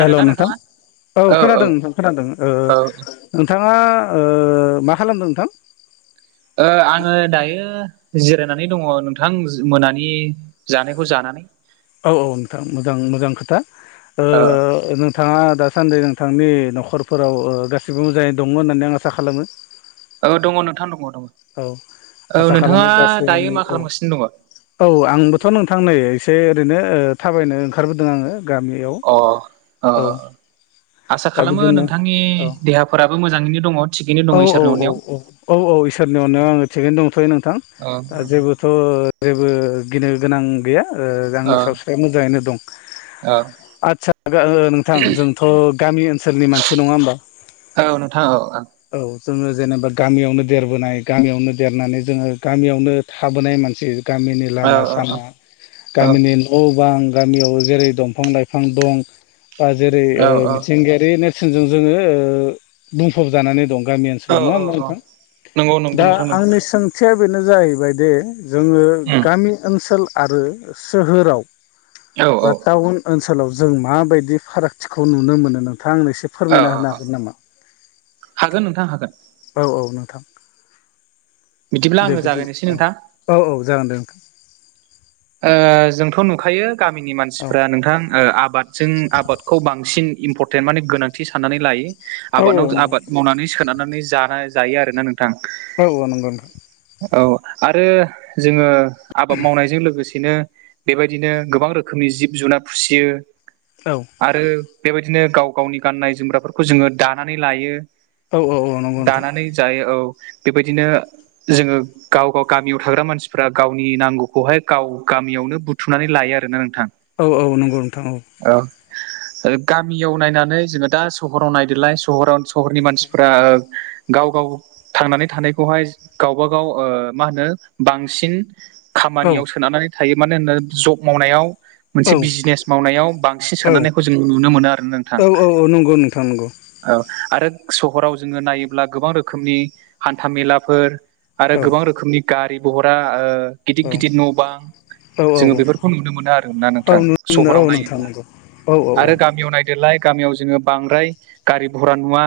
Hello नोंथां, नोंथाङा औ खोनादों नोंथां खोनादों ओ औ नोंथाङा ओ मा खालामदों नोंथां? ओ आङो दायो जिरायनानै दङ' नोंथां मोनानि। जानायखौ जानानै औ औ नोंथां नोंथां मोजां खोथा ओ नोंथाङा दासान्दि नोंथांनि न'खरफोराव ओ गासिबो मोजाङैनो दंमोन होननानै आं आसा खालामो। औ दङ नोंथां दङ दङ औ आसा औ नोंथाङा खालामो दायो गासैनि मा औ खालामगासिनो दङ? औ आंबोथ' नोंथां नै एसे ओरैनो ओ थाबायनो ओंखारबोदों आङो गामियाव अ ओ औ दा आसाखालामो बिदिनो नोंथांनि औ देहाफोराबो मोजाङैनो दङ'। थिगैनो दङ औ औ इसोरनि औ अननायाव औ औ औ इसोरनि अननायाव आङो थिगैनो दंथ'यो नोंथां औ दा जेबो थ' जेबो गिनो गोनां गैया ओ आंनि सावस्रिया मोजाङैनो दं। ओ। आदसा [unintelligible] नोंथां जोंथ' गामि ओनसोलनि मानसि नङा होमबा? औ नोंथां औ औ औ जोङो जेनेबा गामियावनो देरबोनाय गामियावनो देरनानै जोङो गामियावनो थाबोनाय मानसि। गामिनि औ औ लामा-सामा औ गामिनि न' बां गामियाव जेरै दंफां लाइफां दं बा जेरै ओ औ मिथिंगायारि नेर सिनजों जोङो ओ फब जानानै दं गामि औ ओनसोलाव नङा औ होमबा औ नोंथां! नंगौ नंगौ दा नोंथां नंगौ आंनि सों सोंथिया बेनो जाहैबायदि जोङो उम गामि ओनसोल आरो सोहोराव औ बा औ टाउन ओनसोलाव जों माबायदि फारागथिखौ नुनो मोनो नोंथां आंनो एसे औ फोरमायना होनो औ हागोन नामा? हागोन नोंथां हागोन, औ औ नोंथां बिदिब्ला दे आङो बिदि जागायनोसै औ नोंथां औ औ जागोन दे नोंथां ओ जोंथ' नुखायो गामिनि औ मानसिफ्रा नोंथां ओ आबाद, जों आबादखौ बांसिन इम्परटेन्ट माने गोनांथि साननानै लायो औ आबादाव नंगौ आबाद मावनानै सोनारनानै जानाय जायो आरोना नोंथां औ औ नंगौ नोंथां। औ आरो जोङो आबाद मावनायजों लोगोसे बिदिनो बेबायदिनो गोबां रोखोमनि जिब जुनार फिसियो औ आरो बेबायदिनो गाव गावनि गाननाय जोमग्राफोरखौ जोङो दानानै लायो औ औ नंगौ नोंथां दानानै जायो औ बेबायदिनो जोङो गाव गाव गामियाव थाग्रा मानसिफ्रा गावनि नांगौखौहाय गाव, गामियावनो बुथुमनानै लायो आरोना नोंथां, औ औ नंगौ नोंथां औ औ गामियाव नायनानै जोङो दा सहराव नायदोलाय सहराव सहरनि मानसिफोरा ओ, गाव गाव थांनानै थानायखौहाय गावबागाव ओ मा होनो बांसिन, औ खामानियाव सोनारनानै थायो मानो होना जब मावनायाव, मोनसे औ औ बिजिनेस मावनायाव बांसिन सोनारनायखौ जों नुनो मोनो आरोना नोंथां, औ औ नंगौ नोंथां नंगौ औ आरो सहराव जोङो नायोब्ला गोबां रोखोमनि हान्था मेलाफोर आरो औ गोबां रोखोमनि गारि भहरा ओ औ गिदिर गिदिर न' बां, औ जोङो बेफोरखौ नुनो मोनो आरोना औ नोंथां नुनो मोनो औ सहराव नोंथां नायोब्ला नंगौ औ आरो गामियाव नाय, देलाय गामियाव जोङो बांद्राय गारि घरा नुवा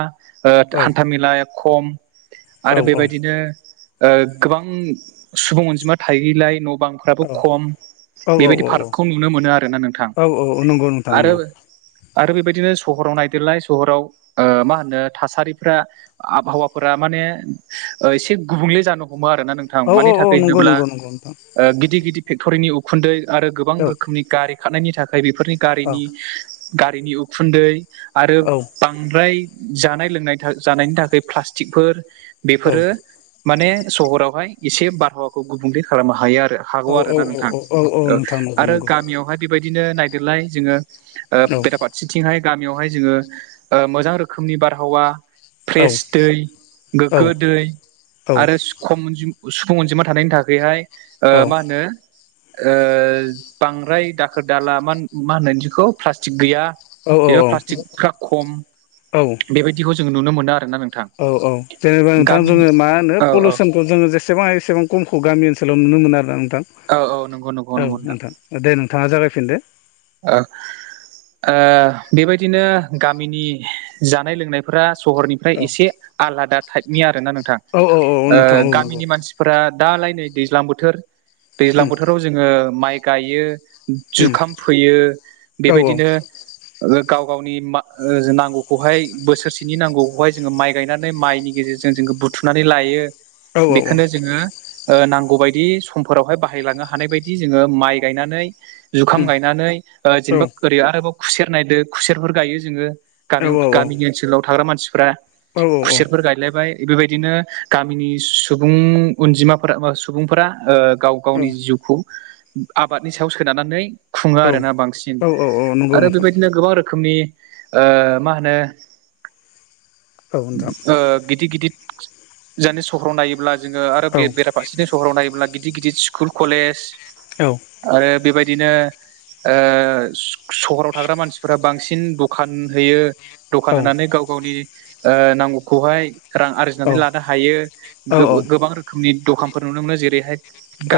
ओ हान्था मेेलाया खम, औ आरो औ बेबायदिनो, ओ गोबां सुबुं अनजिमा थायैलाय न' बांफ्रा, खम औ बेबायदि औ औ फारागखौ नुनो मोनो आरोना नोंथां औ औ औ नंगौ नोंथां आरो नंगौ आरो बेबायदिनो सहराव नायदेरलाय सहराव ओ मा होनो थासारिफ्रा आबहावाफोरा माने एसे गुबुंले जानो हमो आरोना नोंथां औ औ मानि औ थाखाय नंगौ होनोब्ला नंगौ नंगौ नोंथां गिदिर गिदिर फेक्ट'रिनि उखुन्दै आरो गोबां औ रोखोमनि गारि खारनायनि थाखाय बेफोरनि औ गारिनि गारिनि उखुन्दै आरो औ बांद्राय जानाय लोंनाय जानायनि थाखाय प्लास्टिकफोर औ बेफोरो माने सहरावहाय एसे बारहावाखौ गुबुंले खालामनो हायो आरो हागौ औ आरो औ नोंथां औ औ नोंथां नंगौ आरो नंगौ गामियावहाय बेबायदिनो नायदेरलाय जोङो औ पटापा खासेथिंहाय गामियावहाय जोङो मोजां रोखोमनि बारहावा औ फ्रेस दै औ गोगो दै आरो खम अनजिमा सुफुं अनजिमा थानायनि थाखायहाय ओ मा होनो ओ बांद्राय दाखोर दाला मा मा होनो इदिखौ प्लास्टिक गैया जेनेबा प्लास्टिकफ्रा खम औ बेबायदिखौ जों नुनो मोना औ औ जेनेबा नोंथां जोङो मा होनो औ पलुसनखौ खौ जोङो जसेबां हायो एसेबां खमखौ गामि ओनसोलाव नुनो मोन आरो नोंथां औ औ नंगौ नंगौ नंगौ नोंथां दे नोंथाङा जागायफिनदो ओ बेबायदिनो गामिनि जानाय लोंनाय सहरनिफ्राय औ एसे आलादा टाइपनि आरोना नोंथां। औ औ औ औ ओ नोंथां औ नंगौ गामिनि मानसि फोरा दालाय नै दैज्लां बोथोर दैज्लां उम बोथोराव जोङो माइ गायो उम जुखाम फोयो औ बेबायदिनो गाव गावनि मा ओ नांगौखौहाय बोसोरसेनि नांगौखौहाय जोङो माइ गायनानै माइनि गेजेरजों जों जों बुथुमनानै लायो औ औ बेखौनो जोङो नांगौ बायदि समफोरावहाय बाहायलांनो हानाय बायदि जोङो माइ गायनानै जुखाम उम गायनानै गायनानै औ जेनेबा ओरै आरोबाव खुसेर नायदो खुसेरफोर गायो जोङो औ गामियाव औ गामिनि ओनसोलाव थाग्रा मानसिफोरा खुसेरफोर गाय लायबाय बेबायदिनो गामिनि सुबुं अनजिमाफोरा सुबुंफोरा ओ गाव गावनि जिउखौ आबादनि सायाव सोननानै खुङो औ आरोना बांसिन औ औ नंगौ आरो नोंथां बेबायदिनो गोबां रोखोमनि ओ मा होनो औ नोंथां ओ गिदिर गिदिर जानि सहराव नायोब्ला जोङो आरो बे औ बेराफारसेनि सहराव नायोब्ला गिदिर गिदिर स्कुल कलेज औ आरो बेबायदिनो ओ सहराव थाग्रा मानसिफोरा बांसिन दखान होयो औ दखान होनानै गाव गावनि ओ नांगौखौहाय रां औ आरजिनानै लानो हायो गोबां रोखोमनि दखानफोर नुनो मोनो जेरैहाय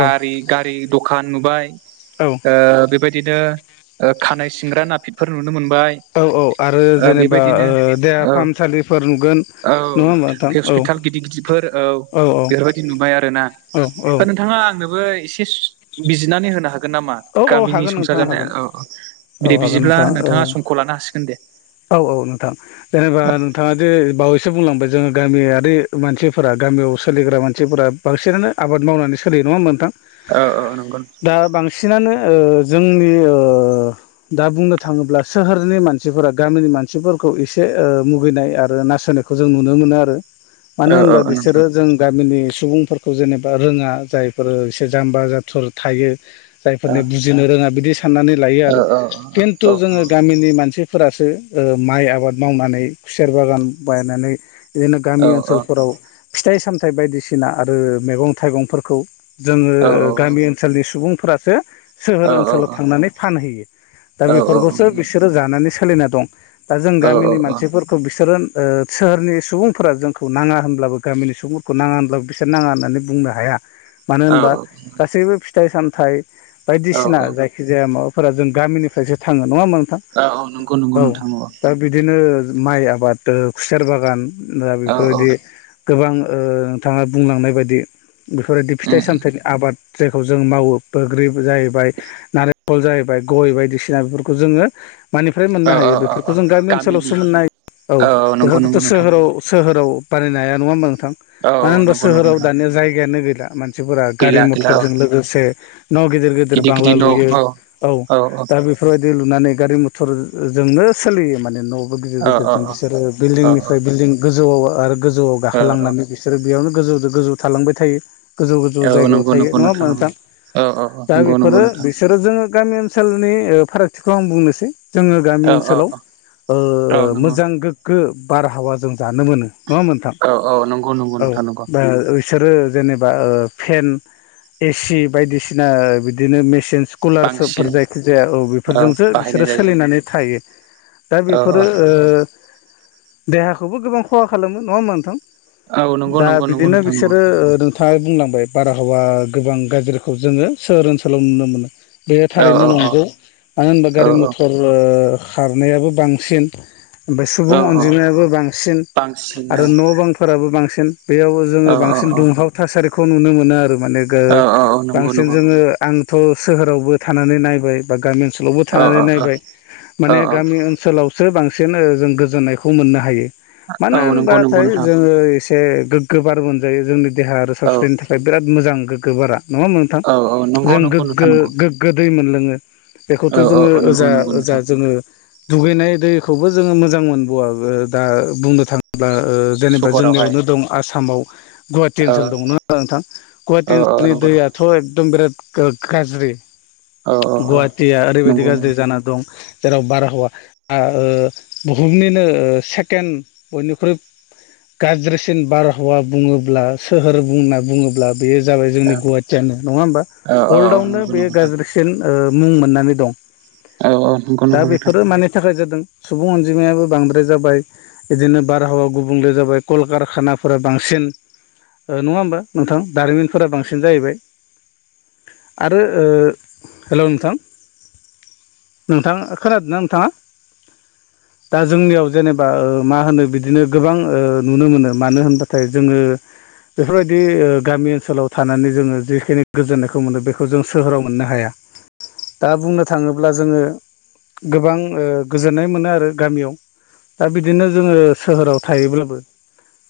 औ गारि दखान नुबाय औ ओ बेबायदिनो खानायाइ सिंग्रा नाफिटफोर नुनो मोनबाय। औ औ आरो ओ जेनेबा बेबायदिनो ओ देहा औ फाहामसालिफोर नुगोन औ नङा होमबा नोंथां औ हस्पिटाल गिदिर गिदिरफोर औ बेफोरबायदि नुबाय आरो ना औ औ नोंथाङा आंनोबो एसे ए बिजिरनानै होनो हागोन नामा? औ औ गामिनि हागोन संसार नोंथाङा जानाय हागोन औ औ बिदै हागोन बिदिब्ला नोंथां औ नोंथाङा समखौ लानो हासिगोन दे। औ औ नोंथां जेनेबा औ [unintelligible] ओ जे बावैसो बुंलांबाय जोङो गामियारि मानसिफोरा गामियाव सोलिग्रा मानसिफोरा बांसिनानो आबाद मावनानै सोलियो नङा नोंथां? औ औ नंगौ दा बांसिनानो ओ जोंनि ओ दा बुंनो थाङोब्ला सोहोरनि मानसिफोरा गामिनि मानसिफोरखौ एसे मुगैनाय आरो नासयनो खौ जों नुनो मोनो आरो मानो औ औ होनबा औ नोंथां बिसोरो जों गामिनि सुबुं खौ जेनेबा रोङा जायफोर एसे जाम्बा जाथुर थायो औ जायफोरनि गिनो रोङा बिदि साननानै लायो आरो औ खिन्थु जोङो गामिनि मानसि फोरासो माइ आबाद मावनानै खुसेर बागान बायनानै बिदिनो गामि औ ओनसोलफोराव फिथाइ सामथाइ बायदिसिना आरो मैगं थाइगंफोरखौ जोङो औ औ गामि औ ओनसोलनि सुबुंफोरासो सोहोर ओनसोलाव औ थांनानै फानहैयो। दा औ औ बेफोरखौसो बिसोरो जानानै सोलिना दं। दा जों औ गामिनि औ औ मानसिफोरखौ बिसोरो ओ सोहोरनि सुबुंफोरा जोंखौ नाङा होनब्लाबो गामिनि सुबुंफोरखौ नाङा होनब्लाबो बिसोर नाङा होननानै बुंनो हाया। मानो होनबा नंगौ गासैबो फिथाइ सामथाइ बायदिसिना जायखिजाया माबाफोरा जों गामिनिफ्रायसो थाङो नङा होमा नोंथां। औ दा बिदिनो माइ आबाद, खुसेर बागान दा औ बेफोरबायदि गोबां ओ नोंथाङा बुंलांनाय बायदि। बेफोरबायदि फिथाइ सामथायाइ आबाद जायखौ जों मावो बोग्रि जाहैबाय, नारेंखल जाहैबाय, गय बायदिसिना बेफोरखौ जोङो मानिफ्राय औ मोननो औ हायो औ बेफोरखौ जों गामि गामिनि ओनसोलावसो मोननाय औ नंगौ बेफोरखौथ' नंगौ नोंथां सोहोराव सोहोराव बानायनो हाया नङा होमबा नोंथां औ औ मानो होनबा नंगौ नंगौ सोहोराव नोंथां दानिया जायगायानो गैला। मानसिफोरा गारि गैला गैला औ मथरजों लोगोसे न' गिदिर गेदेर बांला गिदिर न' औ लुयो। औ औ दा बे बेफोरबायदि लुनानै गारि मथरजोंनो सोलियो माने न' गिदिर औ गिदेरजों बिसोरो औ बिल्डिंनिफ्राय बिल्डिं गोजौआव आरो गोजौआव औ औ गाखोलांनानै बि सोर बेयावनो गोजौ गोजौ थालांबाय थायो गोजौ गोजौ जायगायाव थायो नङा होमबा नोंथां। अ अ। दा बेफोरो बिसोरो जोङो गामि ओनसोलनि ओ फारागथिखौ आं बुंनोसै। जोङो गामि औ औ ओनसोलाव ओ औ नंगौ मोजां गोग्गो बारहावा जों जानो मोनो। नङा होम्बा नोंथां। औ औ नंगौ नंगौ नोंथां नंगौ बिसोरो जेनेबा ओ फेन एसि बायदिसिना बिदिनो मेसिन कुलारशपफोर बांसिन जायखिजाया औ बेफोरजोंसो बाहायनाय बिसोरो जायो सोलिनानै थायो। दा औ औ बेफोरो ओ देहाखौबो गोबां खहा खालामो नङा होम्बा नोंथां। औ नंगौ दा नंगौ नंगौ बिदिनो नोंथां नंगौ बिसोरो ओ [unintelligible] बुंलांबाय बारहावा गोबां गाज्रिखौ जोङो सोहोर ओनसोलाव नुनो मोनो। बेयो औ थारैनो औ नंगौ मानो होनबा औ गारि मथर खारनायाबो बांसिन बे औ सुबुं औ अनजिमायाबो बांसिन, बांसिन आरो औ न' बांफोराबो बांसिन, बेयाव औ जोङो औ बांसिन दुंहाव थासारिखौ नुनो मोनो आरो माने गो औ औ नंगौ नंगौ ङो आंथ' सोहोरावबो थानानै नायबाय, बा गामि ओनसोलावबो औ थानानै नायबाय, औ माने गामि ओन सोलावसो बांसिन ओ जों गोजोननायखौ मोननो हायो। औ मानो औ नंगौ नंगौ होनबाथाय नोंथां जोङो ए गोग्गो बार मोनजायो जोंनि देहा आरो औ सावस्रिनि थाखाय बिराद मोजां गोग्गो बारा नङा होम्बा नों थां, औ औ नंगौ जों नंगौ नोंथां गोगगो, नंगौ गो गोदै मोनलोङो बेखौथ' औ औ जोङो औ नंगौ ओजा नंगौ ओजा नोंथां जोङो दुगैनाय दैखौबो जोङो मोजां मोनबावा दा बुंनो था ब्ला ओ जेनेबा सहरावहाय जोंनियावनो दं आसामाव गुवाहाटि औ ओनसोल दङ [unintelligible] नोंथां औ गुवाहाटि औ ओनसोलनि नंगौ दाथ' एकदम बिराद गाज्रि। औ औ गुवाहाटिया ओरैबायदि नंगौ गाज्रि नंगौ जाना दं जेराव बारहावा आ ओ बुहुमनिनो सेकेणड बयनिख्रुइ गाज्रिसिन बारहावा बुङोब्ला सोहोर बुंना बुङोब्ला बेयो जाबाय जोंनि गुवाहाटियानो नङा होमबा। औ औ अल्डआवनो नंगौ नंगौ बेयो नोंथां गाज्रि ओ मुं मोननानै दं। औ औ नंगौ दा नंगौ नोंथां बेफोरो मानि थाखाय जादों सुबुं अनजिमायाबो बांद्राय जाबाय, इदिनो बारहावा गुबुंले जाबाय कलकारखानाफोरा बांसिन। ओ नङा होमबा नोंथां दारिमनफोरा बां सिन जाहैबाय‌ आरो ओ, हेल' नोंथां! नोंथाङा खोनादोंना नोंथाङा दा जोंनियाव जेनेबा मा होनो बिदिनो गोबां ओ नुनो मोनो मानो होनबाथाय जोङो बेफोरबायदि गामि ओनसोलाव थानानै जोङो जिखिनि गोजोननायखौ मोनो बेखौ जों सोहोराव मोननो हाया। दा बुंनो थाङोब्ला जोङो गोबां गोजोननाय मोनो आरो गामियाव दा बिदिनो जोङो सोहोराव थायोब्लाबो